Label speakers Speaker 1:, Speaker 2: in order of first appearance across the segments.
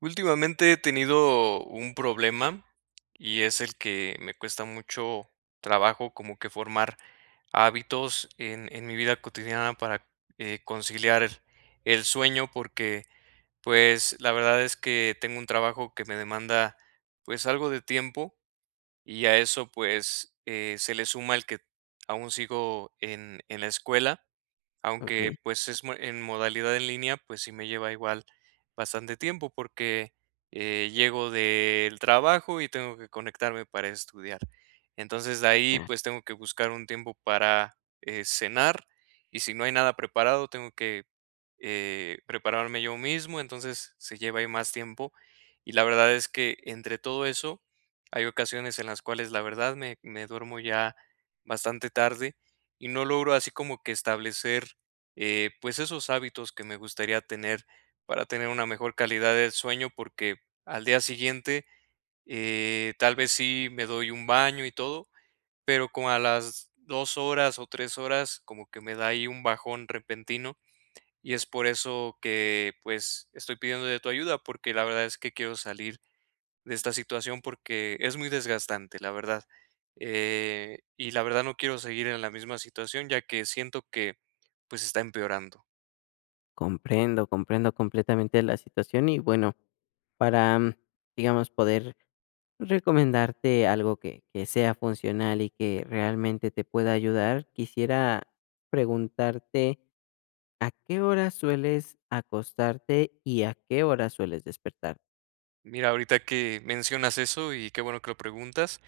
Speaker 1: Últimamente he tenido un problema y es el que me cuesta mucho trabajo como que formar hábitos en mi vida cotidiana para conciliar el sueño porque pues la verdad es que tengo un trabajo que me demanda pues algo de tiempo y a eso, pues, se le suma el que aún sigo en la escuela, aunque,
Speaker 2: Okey,
Speaker 1: pues, es mo en modalidad en línea, pues, sí me lleva igual bastante tiempo, porque, llego del trabajo y tengo que conectarme para estudiar. Entonces, de ahí,
Speaker 2: ah,
Speaker 1: pues, tengo que buscar un tiempo para cenar, y si no hay nada preparado, tengo que prepararme yo mismo, entonces se lleva ahí más tiempo. Y la verdad es que entre todo eso hay ocasiones en las cuales la verdad me duermo ya bastante tarde y no logro así como que establecer pues esos hábitos que me gustaría tener para tener una mejor calidad del sueño porque al día siguiente tal vez sí me doy un baño y todo, pero como a las 2 horas o 3 horas como que me da ahí un bajón repentino y es por eso que pues estoy pidiendo de tu ayuda porque la verdad es que quiero salir de esta situación porque es muy desgastante, la verdad. Y la verdad no quiero seguir en la misma situación ya que siento que pues está empeorando.
Speaker 2: comprendo, comprendo completamente la situación y bueno, para, mm, digamos, poder recomendarte algo que sea funcional y que realmente te pueda ayudar, quisiera preguntarte, ¿a qué hora sueles acostarte y a qué hora sueles despertar?
Speaker 1: Mira, ahorita que mencionas eso y qué bueno que lo preguntas,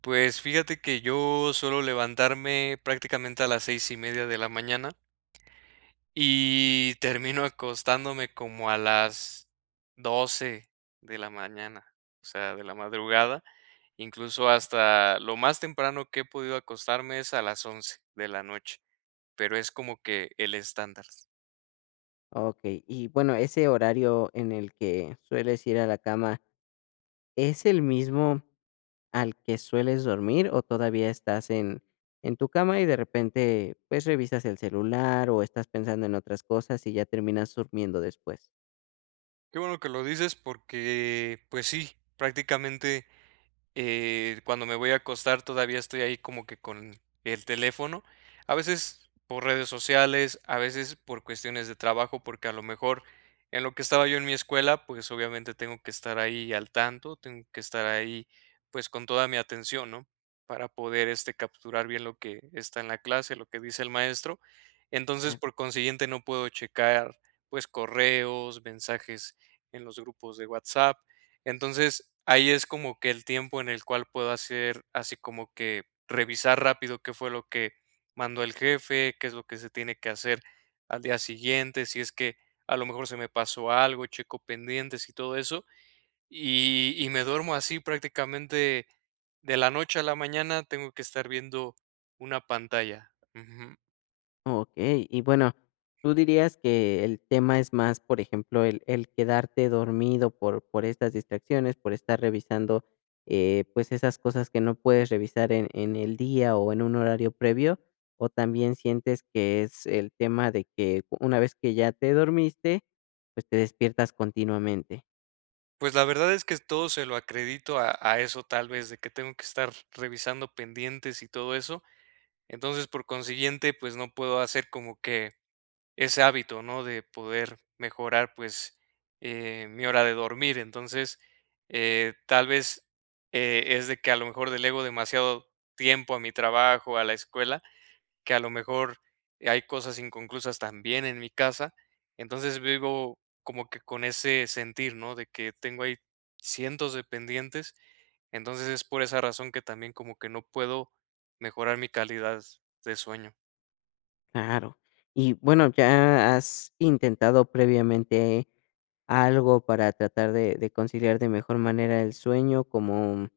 Speaker 1: pues fíjate que yo suelo levantarme prácticamente a las 6:30 de la mañana. Y termino acostándome como a las 12 de la mañana, o sea, de la madrugada, incluso
Speaker 2: Okey.
Speaker 1: hasta lo más temprano que he podido acostarme es a las 11 de la noche, pero es como que el estándar.
Speaker 2: Okey, y bueno, ese horario en el que sueles ir a la cama, ¿es el mismo al que sueles dormir o todavía en tu cama y de repente pues revisas el celular o estás pensando en otras cosas y ya terminas durmiendo después?
Speaker 1: Qué bueno que lo dices porque, pues sí, prácticamente, cuando me voy a acostar todavía estoy ahí como que con el teléfono, a veces por redes sociales, a veces por cuestiones de trabajo, porque a lo mejor en lo que estaba yo en mi escuela, pues obviamente tengo que estar ahí al tanto, tengo que estar ahí pues con toda mi atención, ¿no? Para poder este capturar bien lo que está en la clase, lo que dice el maestro. Entonces,
Speaker 2: Ah.
Speaker 1: por consiguiente, no puedo checar pues correos, mensajes en los grupos de WhatsApp. Entonces, ahí es como que el tiempo en el cual puedo hacer así como que revisar rápido qué fue lo que mandó el jefe, qué es lo que se tiene que hacer al día siguiente, si es que a lo mejor se me pasó algo, checo pendientes y todo eso. Y me duermo así prácticamente de la noche a la mañana, tengo que estar viendo una pantalla. Ujú.
Speaker 2: Okey. Y bueno, ¿tú dirías que el tema es más, por ejemplo, el quedarte dormido por estas distracciones, por estar revisando, pues, esas cosas que no puedes revisar en el día o en un horario previo? ¿O también sientes que es el tema de que una vez que ya te dormiste, pues, te despiertas continuamente?
Speaker 1: Pues la verdad es que todo se lo acredito a eso tal vez, de que tengo que estar revisando pendientes y todo eso. Entonces, por consiguiente, pues no puedo hacer como que ese hábito, ¿no? De poder mejorar, pues, mi hora de dormir. Entonces, tal vez es de que a lo mejor delego demasiado tiempo a mi trabajo, a la escuela, que a lo mejor hay cosas inconclusas también en mi casa. Entonces vivo como que con ese sentir, ¿no? De que tengo ahí cientos de pendientes. Entonces es por esa razón que también como que no puedo mejorar mi calidad de sueño.
Speaker 2: Claro. Y bueno, ¿ya has intentado previamente algo para tratar de conciliar de mejor manera el sueño, como,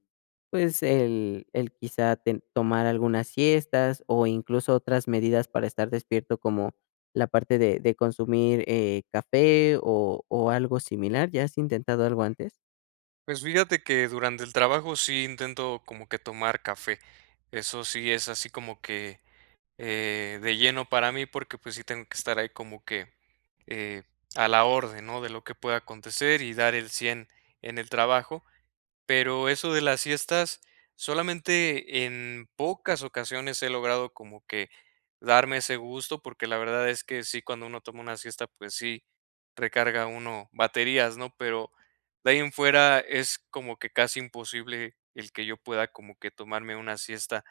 Speaker 2: pues, el quizá ten tomar algunas siestas, o incluso otras medidas para estar despierto, como la parte de consumir, café o algo similar? ¿Ya has intentado algo antes?
Speaker 1: Pues fíjate que durante el trabajo sí intento como que tomar café. Eso sí es así como que de lleno para mí porque pues sí tengo que estar ahí como que eh, a la orden, ¿no? De lo que pueda acontecer y dar el 100 en el trabajo. Pero eso de las siestas, solamente en pocas ocasiones he logrado como que darme ese gusto, porque la verdad es que sí, cuando uno toma una siesta, pues sí, recarga uno baterías, ¿no? Pero de ahí en fuera es como que casi imposible el que yo pueda como que tomarme una siesta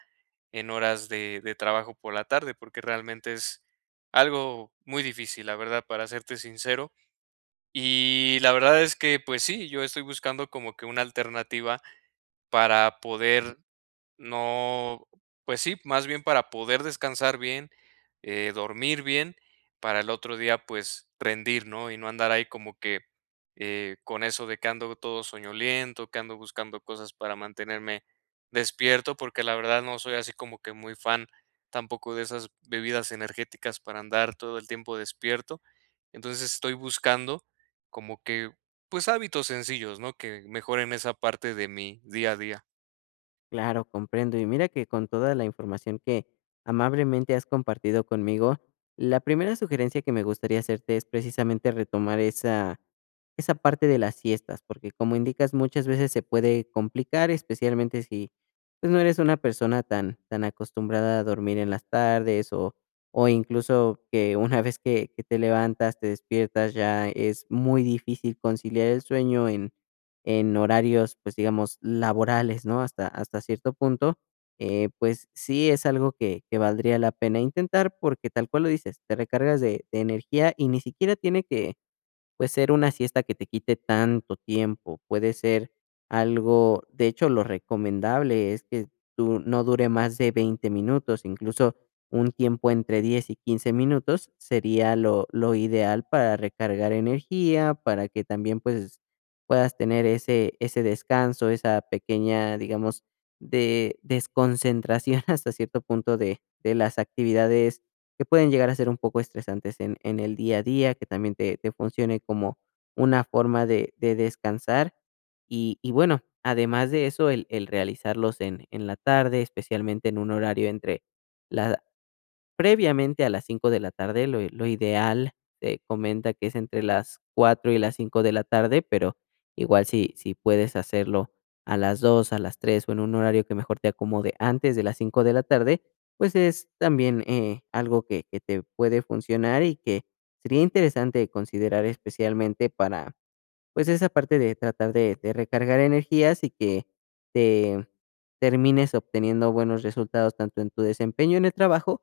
Speaker 1: en horas de trabajo por la tarde, porque realmente es algo muy difícil, la verdad, para serte sincero. Y la verdad es que, pues sí, yo estoy buscando como que una alternativa para poder no, pues sí, más bien para poder descansar bien, dormir bien, para el otro día, pues rendir, ¿no? Y no andar ahí como que con eso de que ando todo soñoliento, que ando buscando cosas para mantenerme despierto, porque la verdad no soy así como que muy fan tampoco de esas bebidas energéticas para andar todo el tiempo despierto. Entonces estoy buscando como que, pues hábitos sencillos, ¿no? Que mejoren esa parte de mi día a día.
Speaker 2: Claro, comprendo. Y mira que con toda la información que amablemente has compartido conmigo, la primera sugerencia que me gustaría hacerte es precisamente retomar esa parte de las siestas, porque como indicas, muchas veces se puede complicar, especialmente si pues, no eres una persona tan acostumbrada a dormir en las tardes o incluso que una vez que te levantas, te despiertas, ya es muy difícil conciliar el sueño en horarios, pues, digamos, laborales, ¿no? Hasta cierto punto, pues, sí es algo que valdría la pena intentar, porque tal cual lo dices, te recargas de energía y ni siquiera tiene que… Puede ser una siesta que te quite tanto tiempo, puede ser algo… De hecho, lo recomendable es que tú no dure más de 20 minutos, incluso un tiempo entre 10 y 15 minutos sería lo ideal para recargar energía, para que también, pues, puedas tener ese descanso, esa pequeña, digamos, de desconcentración hasta cierto punto de las actividades que pueden llegar a ser un poco estresantes en el día a día, que también te funcione como una forma de descansar. Y bueno, además de eso, el realizarlos en la tarde, especialmente en un horario entre la- previamente a las 5 de la tarde, lo ideal, se comenta que es entre las 4 y las 5 de la tarde, pero igual si puedes hacerlo a las dos, a las 3 o en un horario que mejor te acomode antes de las 5 de la tarde, pues es también, algo que te puede funcionar y que sería interesante considerar especialmente para pues, esa parte de tratar de recargar energías y que te termines obteniendo buenos resultados tanto en tu desempeño en el trabajo,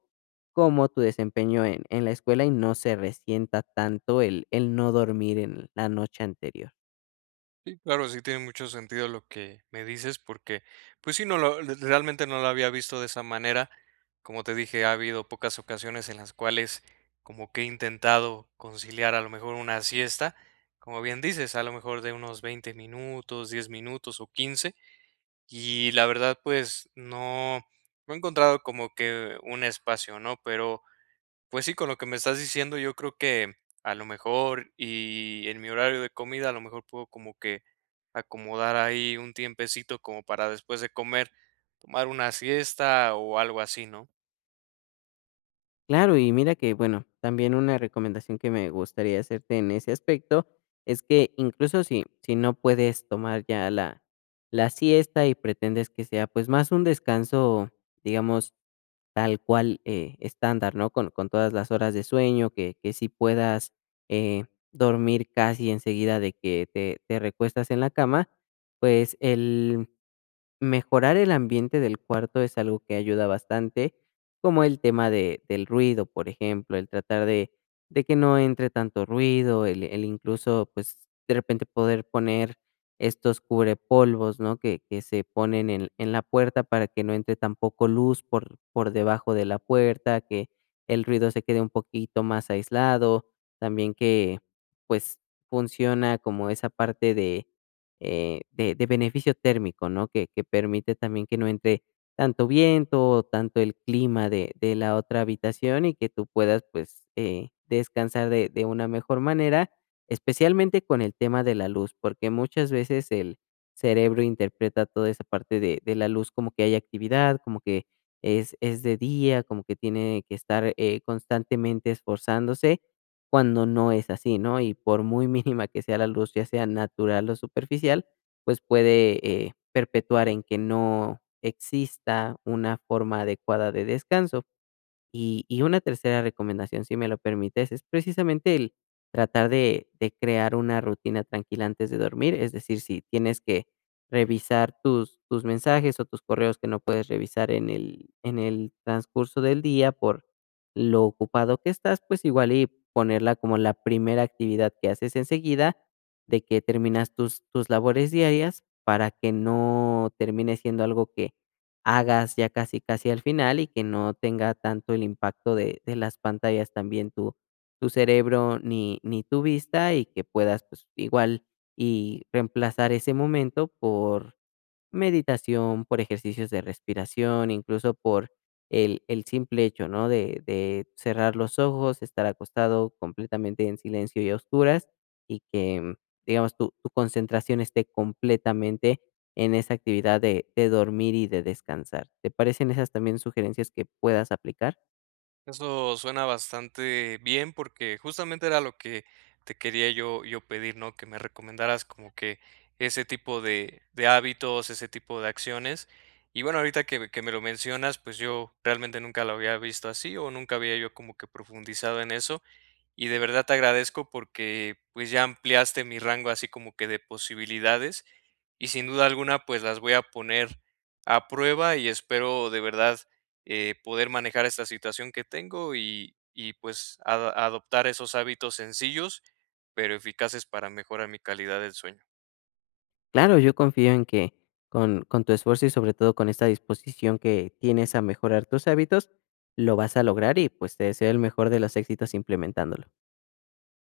Speaker 2: como tu desempeño en la escuela, y no se resienta tanto el no dormir en la noche anterior.
Speaker 1: Sí, claro, sí tiene mucho sentido lo que me dices, porque, pues sí, no lo, realmente no lo había visto de esa manera. Como te dije, ha habido pocas ocasiones en las cuales como que he intentado conciliar a lo mejor una siesta, como bien dices, a lo mejor de unos 20 minutos, 10 minutos o 15. Y la verdad, pues no, no he encontrado como que un espacio, ¿no? Pero pues sí, con lo que me estás diciendo, yo creo que a lo mejor y en mi horario de comida, a lo mejor puedo como que acomodar ahí un tiempecito como para después de comer tomar una siesta o algo así, ¿no?
Speaker 2: Claro, y mira que, bueno, también una recomendación que me gustaría hacerte en ese aspecto es que incluso si no puedes tomar ya la siesta y pretendes que sea, pues, más un descanso, digamos tal cual, estándar, ¿no? Con todas las horas de sueño, que sí puedas, eh, dormir casi enseguida de que te recuestas en la cama, pues el… Mejorar el ambiente del cuarto es algo que ayuda bastante, como el tema de del ruido, por ejemplo, el tratar de que no entre tanto ruido, el incluso, pues, de repente poder poner estos cubrepolvos, ¿no?, que se ponen en la puerta para que no entre tampoco luz por debajo de la puerta, que el ruido se quede un poquito más aislado, también que, pues, funciona como esa parte de de beneficio térmico, ¿no? Que permite también que no entre tanto viento o tanto el clima de la otra habitación y que tú puedas pues descansar de una mejor manera, especialmente con el tema de la luz, porque muchas veces el cerebro interpreta toda esa parte de la luz como que hay actividad, como que es de día, como que tiene que estar constantemente esforzándose cuando no es así, ¿no? Y por muy mínima que sea la luz, ya sea natural o superficial, pues puede perpetuar en que no exista una forma adecuada de descanso. Y una tercera recomendación, si me lo permites, es precisamente el tratar de crear una rutina tranquila antes de dormir. Es decir, si tienes que revisar tus mensajes o tus correos que no puedes revisar en el transcurso del día por lo ocupado que estás, pues igual y ponerla como la primera actividad que haces enseguida de que terminas tus labores diarias para que no termine siendo algo que hagas ya casi al final y que no tenga tanto el impacto de las pantallas también tu cerebro ni tu vista y que puedas pues igual y reemplazar ese momento por meditación, por ejercicios de respiración, incluso por el simple hecho, ¿no? De cerrar los ojos, estar acostado completamente en silencio y a oscuras y que, digamos, tu concentración esté completamente en esa actividad de dormir y de descansar. ¿Te parecen esas también sugerencias que puedas aplicar?
Speaker 1: Eso suena bastante bien porque justamente era lo que te quería yo pedir, ¿no? Que me recomendaras como que ese tipo de hábitos, ese tipo de acciones. Y bueno, ahorita que me lo mencionas, pues yo realmente nunca lo había visto así o nunca había yo como que profundizado en eso. Y de verdad te agradezco porque pues ya ampliaste mi rango así como que de posibilidades y sin duda alguna pues las voy a poner a prueba y espero de verdad poder manejar esta situación que tengo y, pues adoptar esos hábitos sencillos pero eficaces para mejorar mi calidad del sueño.
Speaker 2: Claro, yo confío en que con tu esfuerzo y sobre todo con esta disposición que tienes a mejorar tus hábitos, lo vas a lograr y pues te deseo el mejor de los éxitos implementándolo.